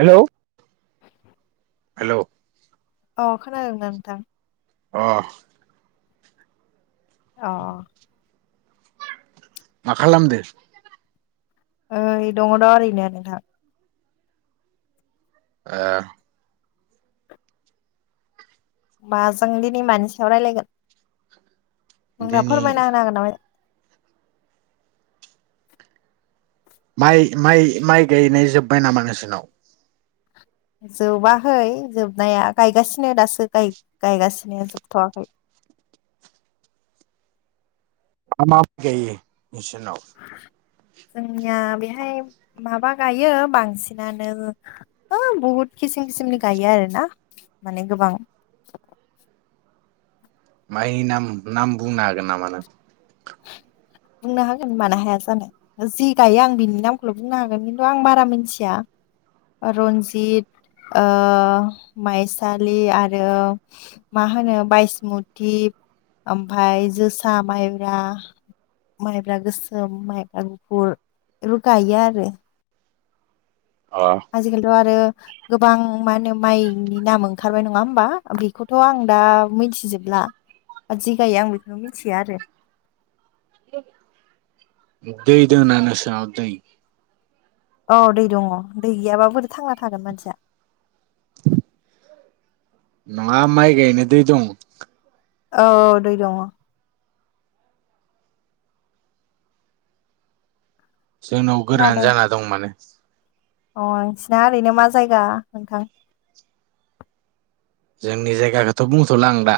हेल' हेल' औ खोनादोंना नोंथां? अ अ मा खालामदो? ओ दङ दा ओरैनो नोंथां । ए होमबा जों दिनैमानि सायाव रायज्लायगोन? नों दिनै फोरमायना होनो हागोन नामाय? माइ माइ माइ गायनाय जोब्बाय नामा नोंसोरनाव? जोबाखै जोबनाया गायगासिनो दासो गायगासिनो जोबथ'वाखै। [unintelligible] मा गायो निनाव? जोंनिया बेहाय माबा गायो बांसिनानो हो बहुद खिसिम किसिमनि गायो आरो ना माने गोबां । माइनि नाम नाम बुंनो हागोन नामा नों? बुंनो हागोन मानो हाया जानाय जि गायो आं बिनि नामखौल' बुंनो हागोन खिन्थु आं बारा मिथिया रनजित, ओ माइसालि आरो मा होनो बायसमुति ओमफ्राय जोसा माइ रा माइब्रा गोसोम, माइब्रा गुफुर बेफोर गायो आरो। अ आजिखालिथ' आरो गोबां मा होनो माइनि नाम ओंखारबाय नङा होमबा बेखौथ' आं दा मिथिजोबला। ओ जि गायो आं बेखौनो मिथिया आरो दै दोना नोंसोनाव दै? औ दै दङ दै गैयाब्ला बोरै थांना थागोन मानसिया। ना माइ गायनो दै दं? औ दै दङ। जोंनाव गोरान खोनादों जाना दं माने अ नोंसिना ओरैनो मा जायगा नोंथां? जोंनि जायगाखौथ' बुंथ'ला आं दा।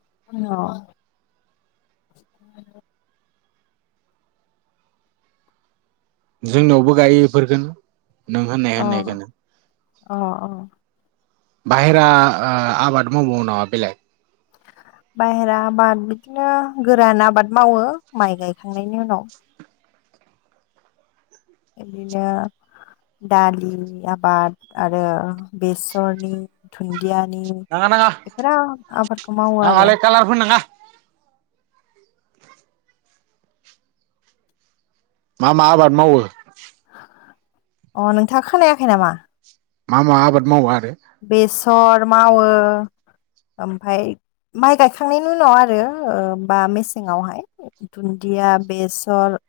औ जोंनियावबो गायो इफोरखौनो नों होननाय अ होननायखौनो। अ औ। बाहेरा ओ आबाद मावबावो नामा बेलेग? बायहेरा आबाद बिदिनो गोरान आबाद मावो माइ गायखांनायनि उनाव। बिदिनो दालि आबाद आरो बेसरनि धुइन न्दियानि नाङा नाङा बेफोर आबादखौ मावो आरो। नाङालै कालार फोन नाङा मा मा आबाद मावो? अ नोंथाङा खोनायाखै नामा? मा मा आबाद मावा? बेसर मावो ओमफफ्राय माइ गायखांनायनि उनाव आरो ओ बा मेसेङावहाय दुन्दिया बेसर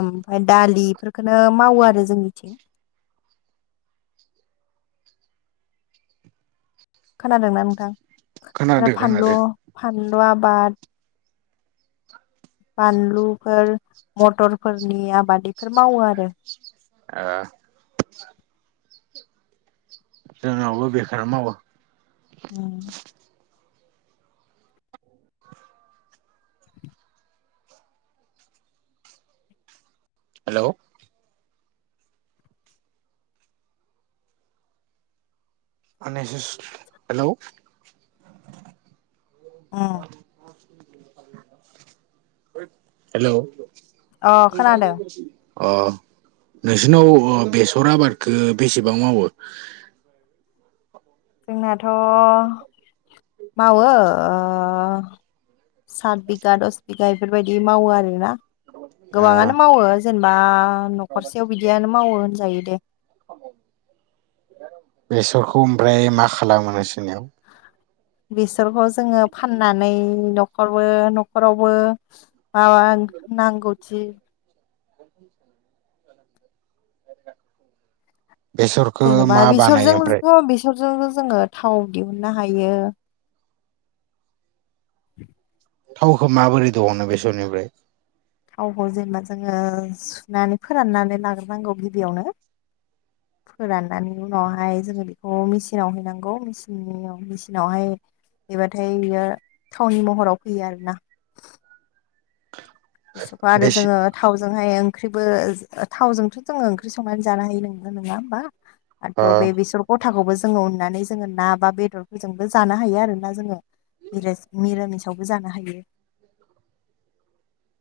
ओमफफ्राय दालि इफोरखौनो मावो आरो जोंनिथिं। खोनादोंना नोंथां आरो खोनादो फानलु खोनादो फानलु आबाद बानलुफोर मटरफोरनि आबाद इफोर मावो आरो। ओ जोंनावबो बेखोनो मावो। उम। हेलौ खोनायासैस हेलौ उम हेलौ अ खोनादों अ नोंसोरनाव ओ बेसर आबादखौ बेसेबां मावो? जोंनाथ' मावो ओ सात बिगा दस बिगा बेफोरबायदि मावो आरोना ओ गोबाङानो मावो जेनेबा न'खरसेयाव बिदियानो मावो होनजायो दे। बेसरखौ ओमफ्राय मा खालामो नोंसोरनियाव? बेसोरखौ जोङो फाननानै न'खरबो न'खरावबो माबा नांगौथि बेसरखौ जेन'बा मा बानायो ओमफ्राय बेसरजोंथ' बेसरजों जोङो थाव दिहुननो हायो [inaudible] थावखौ माबोरै दहनो बेसरनिफ्राय? थावखौ जेनेबा जोङो सुनानै फोराननानै लाग्रोनांगौ गिबियावनो। [inaudible] फोराननानै उनावहाय जोङो बेखौ मेचिनाव हैनांगौ मेचिननियाव मेचिनावहाय हैबाथाय बियो थाउनि महराव फैयो आरोना। बिसरखौ आरो बेसे जोङो थाव जोंहाय ओंख्रिबो थावजोंथ' जोङो ओंख्रि संनानै जानो हायो नंगौना नङा होमबा ओ आथ' बे बेसर ग थाखौबो जोङो उननानै जोङो ना बा बेदरफोरजोंबो जानो हायो आरोना जोङो मिरास मिरामिसावबो जानो हायो [inaudible]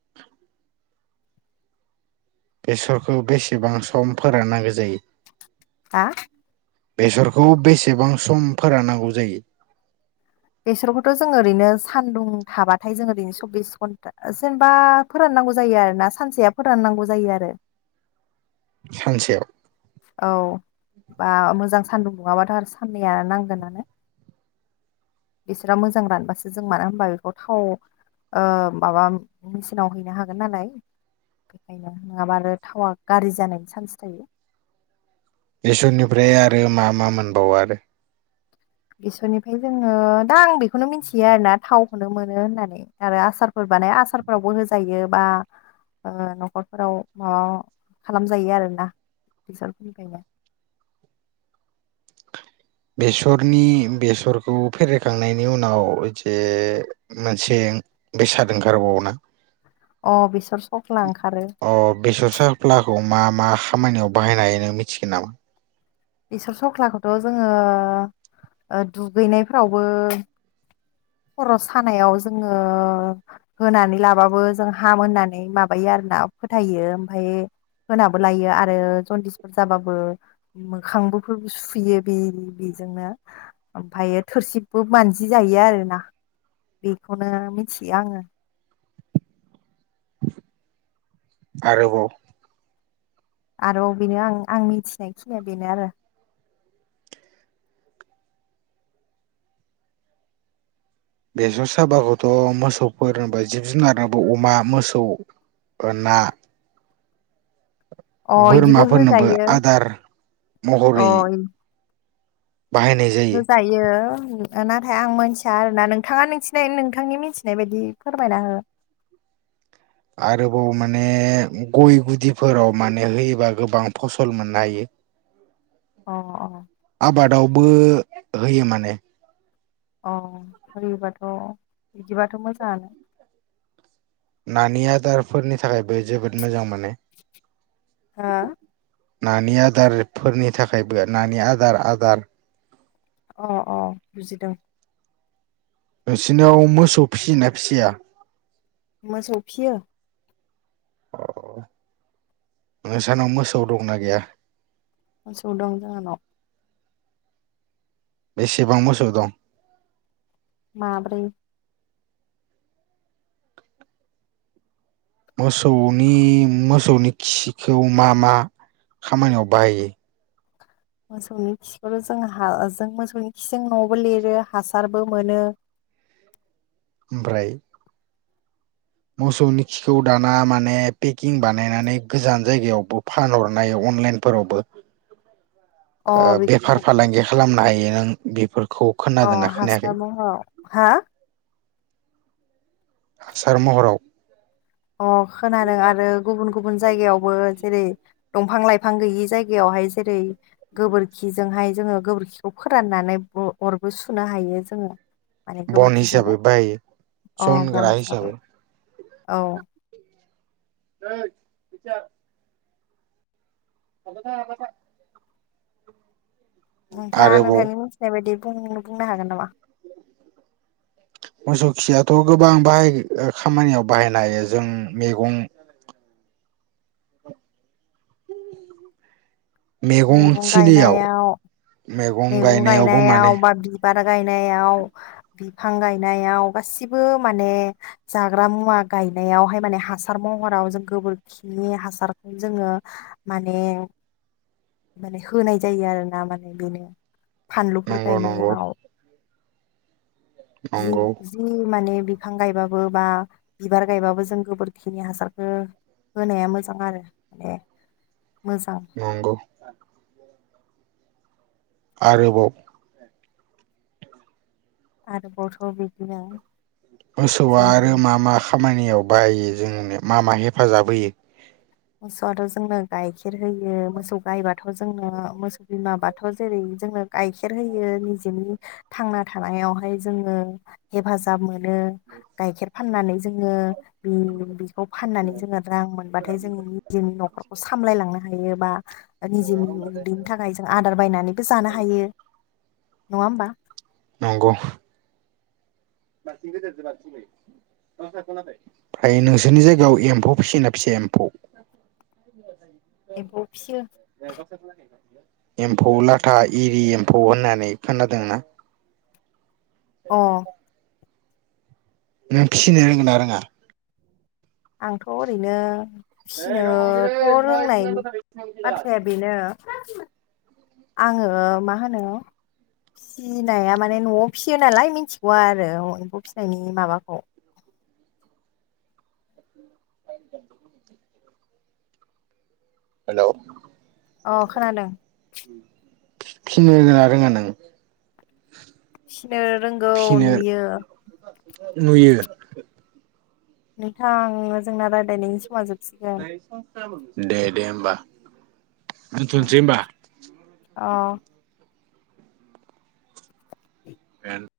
बेसरखौ बेसेबां सम फोराननांगौ जायो हा बेसरखौ बेसेबां सम फोराननांगौ जायो बेसरखौथ' जों ओरैनो सान्दुं थाबाथाय जों बिनि सब्बिस घन्टा जेनेबा फोराननांगौ जायो आरोना सानसेया फोराननांगौ जायो आरो सानसेयाव औ बा मोजां सान्दुं दुङाबाथ' आरो साननैया नांगोनानो बिसोरा मोजां रानबासो जों मानो होमबा बेखौ थाव ओ माबा मिचिनाव हैनो हागोन नालाय। बेखायनो नङाब्ला आरो थावा गाज्रि जानायनि चान्स थायो। इसोर निफ्राय आरो मा मा मोनबावो आरो? बिसोर निफ्राय जोङो दा आं बेखौनो मिन्थियो आरोना थाव खौनो मोनो होननानै आरो हासार फोर। माने आसार फोरावबो होजायो बा ओ न'खर फोराव माबा खालाम जायो आरोना। बिसान खुंखायनाय। [inaudible] बेसरनि बेसरखौ फेरे खांनायनि उनाव जे मोनसे बेसाद ओंखार बावोना? अ बेसर साव ओ बेसर सारफ्लाखौ मा मा खामानि याव बाहायनो हायो नों मिथिगोन नामा? बेसर सावख्ला खौथ' जोङो ओ दुगैनाय फोरावबो [inaudible] खर' सानायाव जोङो होनानै लाबाबो जों हामो होननानै माबायो आरो ना। फोथायो ओमफाय होनाबो लायो आरो जन्दिस फोर जाबाबो मो खांबो फोर सुयो बे बेजोंनो ओमफ्रायो थोरसिबो मानजि जायो आरो। ना बेखौनो मिथियो आङो। आरो बाव आरो बेनो आं आं मिथिनाय खिनिया बेनो आरो। बेसर साबाखौथ' मोसौफोर बाय जिब जुनारबो अमा, मोसौ ओ ना अ इदिबो बोरमा फोरनोबो होजायो आदार अ महरै बाहायनाय जायो होजायो नाथाय आं मोनथिया आरोना नोंथाङा मिनथि नाय नोंथांनि मिनथि नाय बायदि फोरमायना हो। [inaudible] आरोबाव माने गय गुदि फोराव माने होयोबा गोबां फसल मोननो हायो। [inaudible] अ अ। आबादावबो होयो माने। ओ होयोबाथ' बिदिबाथ' मोजाङानो। नानि आदार फोरनि थाखायबो जोबोद मोजांमोन। हा नानि आदार फोरनि थाखायबो नानि आदार आदार ओ ओ बुजिदों। नोंसिनाव मोसौ फिसि योना फिसिया? मोसौ फियो। अ नोंसानाव मोसौ दंना गैया? मोसौ दं जोंहानाव। बेसेबां मोसौ दं? माब्रै। मोसौनि मोसौनि खि खौ मा मा खामा नियाव बाहायो? मोसौनि खिखौ' जों जों मोसौनि खिजों न'बो लिरो हासारबो मोनो। ओमफ्राय मोसौनि खिखौ दाना माने पेकिं बानायनानै गोजान जायगा यावबो फानहर नायाव अनलाइन फोरावबो अ ओ बेफार बेखौ फालांगि खालामनो हायो नों बेफोर अ हासार महराव हा हासार महराव। अ खोनादों आरो गुबुन गुबुन जायगायावबो जेरै' दंफां लाइफां गैयि जायगायावहाय जेरै' गोबोरखिजोंहाय जोङो गोबोरखिखौ फोराननानै अर'बो सुनो हायो जोङो। माने बन हिसाबै गोबोरखिजोंनो बायो अ बन जनग्रा हिसाबै औ बिार [inaudible] [inaudible] नोंथाङा आरोबाव नोंथांनि मिथिनाय बायदि बुंनो बुंनो हागोन नामा? मोसौ खियाथ' गोबां बाहाय खामानियाव बाहायनो हायो जों मैगं [inaudible] मैगं गायनायाव मैगं गायनायावबो माने गायनायाव बा बि बिबार गायनायाव बिफां गायनायाव गासिबो माने जाग्रा मुवा गायनायावहाय माने हासार महराव जों गोबोरखिनि हासारखौ जोङो माने [unintelligible] माने होनाय जायो आरोना माने बेनो फानलुफोर नंगौ नंगौ गायनायाव जि नंगौ जि माने बिफां गायबाबो बा बिबार गायबाबो जों गोबोरखिनि हासारखो होनाया मोजां आरोना [inaudible] माने मोजां नंगौ आरोबाव आरो बाआव'थ बिब्दिनो मोसौआ आरो मा मा खामानियाव बाहायो जोंनो मा मा हेफाजाब होयो? मोसौआथ' जोंनो गाइखेर होयो मोसौ गायबाथ' जोंनो मोसौ बिमाबाथ' जेरै' जोंनो गाइखेर होयो निजेनि थांना थानायावहाय जोङो हेफाजाब मोनो [inaudible] गाइखेर फाननानै जोङो बि बेखौ फाननानै जोङो रां मोनबाथाय जों निजोंनि न'खरखौ सामलायलांनो हायो बा निजेनि उदैनि थाखाय जों आदार बायनानैबो जानो हायो नङ हबा? नंगौ। थायो नोंसोरनि जायगायाव एम्फौ फिसियोना फिसिया? एम्फौ एम्फौ फिसियो एम्फौ लाथा एरि एम्फौ होननानै खोनादोंना? अ नों फिसिनो रोंगोननाा रोङा? आंथ' ओरैनो फिसिनोथ' रोंनायनि बाथ्राया बेनो आङो मा होनो फिसिनाया माने न'आव फिसियो नालाय मिथिगौवा आरो एम्फौ फिसिनायनि माबाखौ? [inaudible] हेल' अ खोनादों। फिनो रोङा आं [unintelligible] फिनो रोंगौ नुयो । नुयो। नोंथां जोंना राय्लायनायनि समाज जोब दे दे होमबा। दोनथनोसै होमबा? अ बे [unintelligible]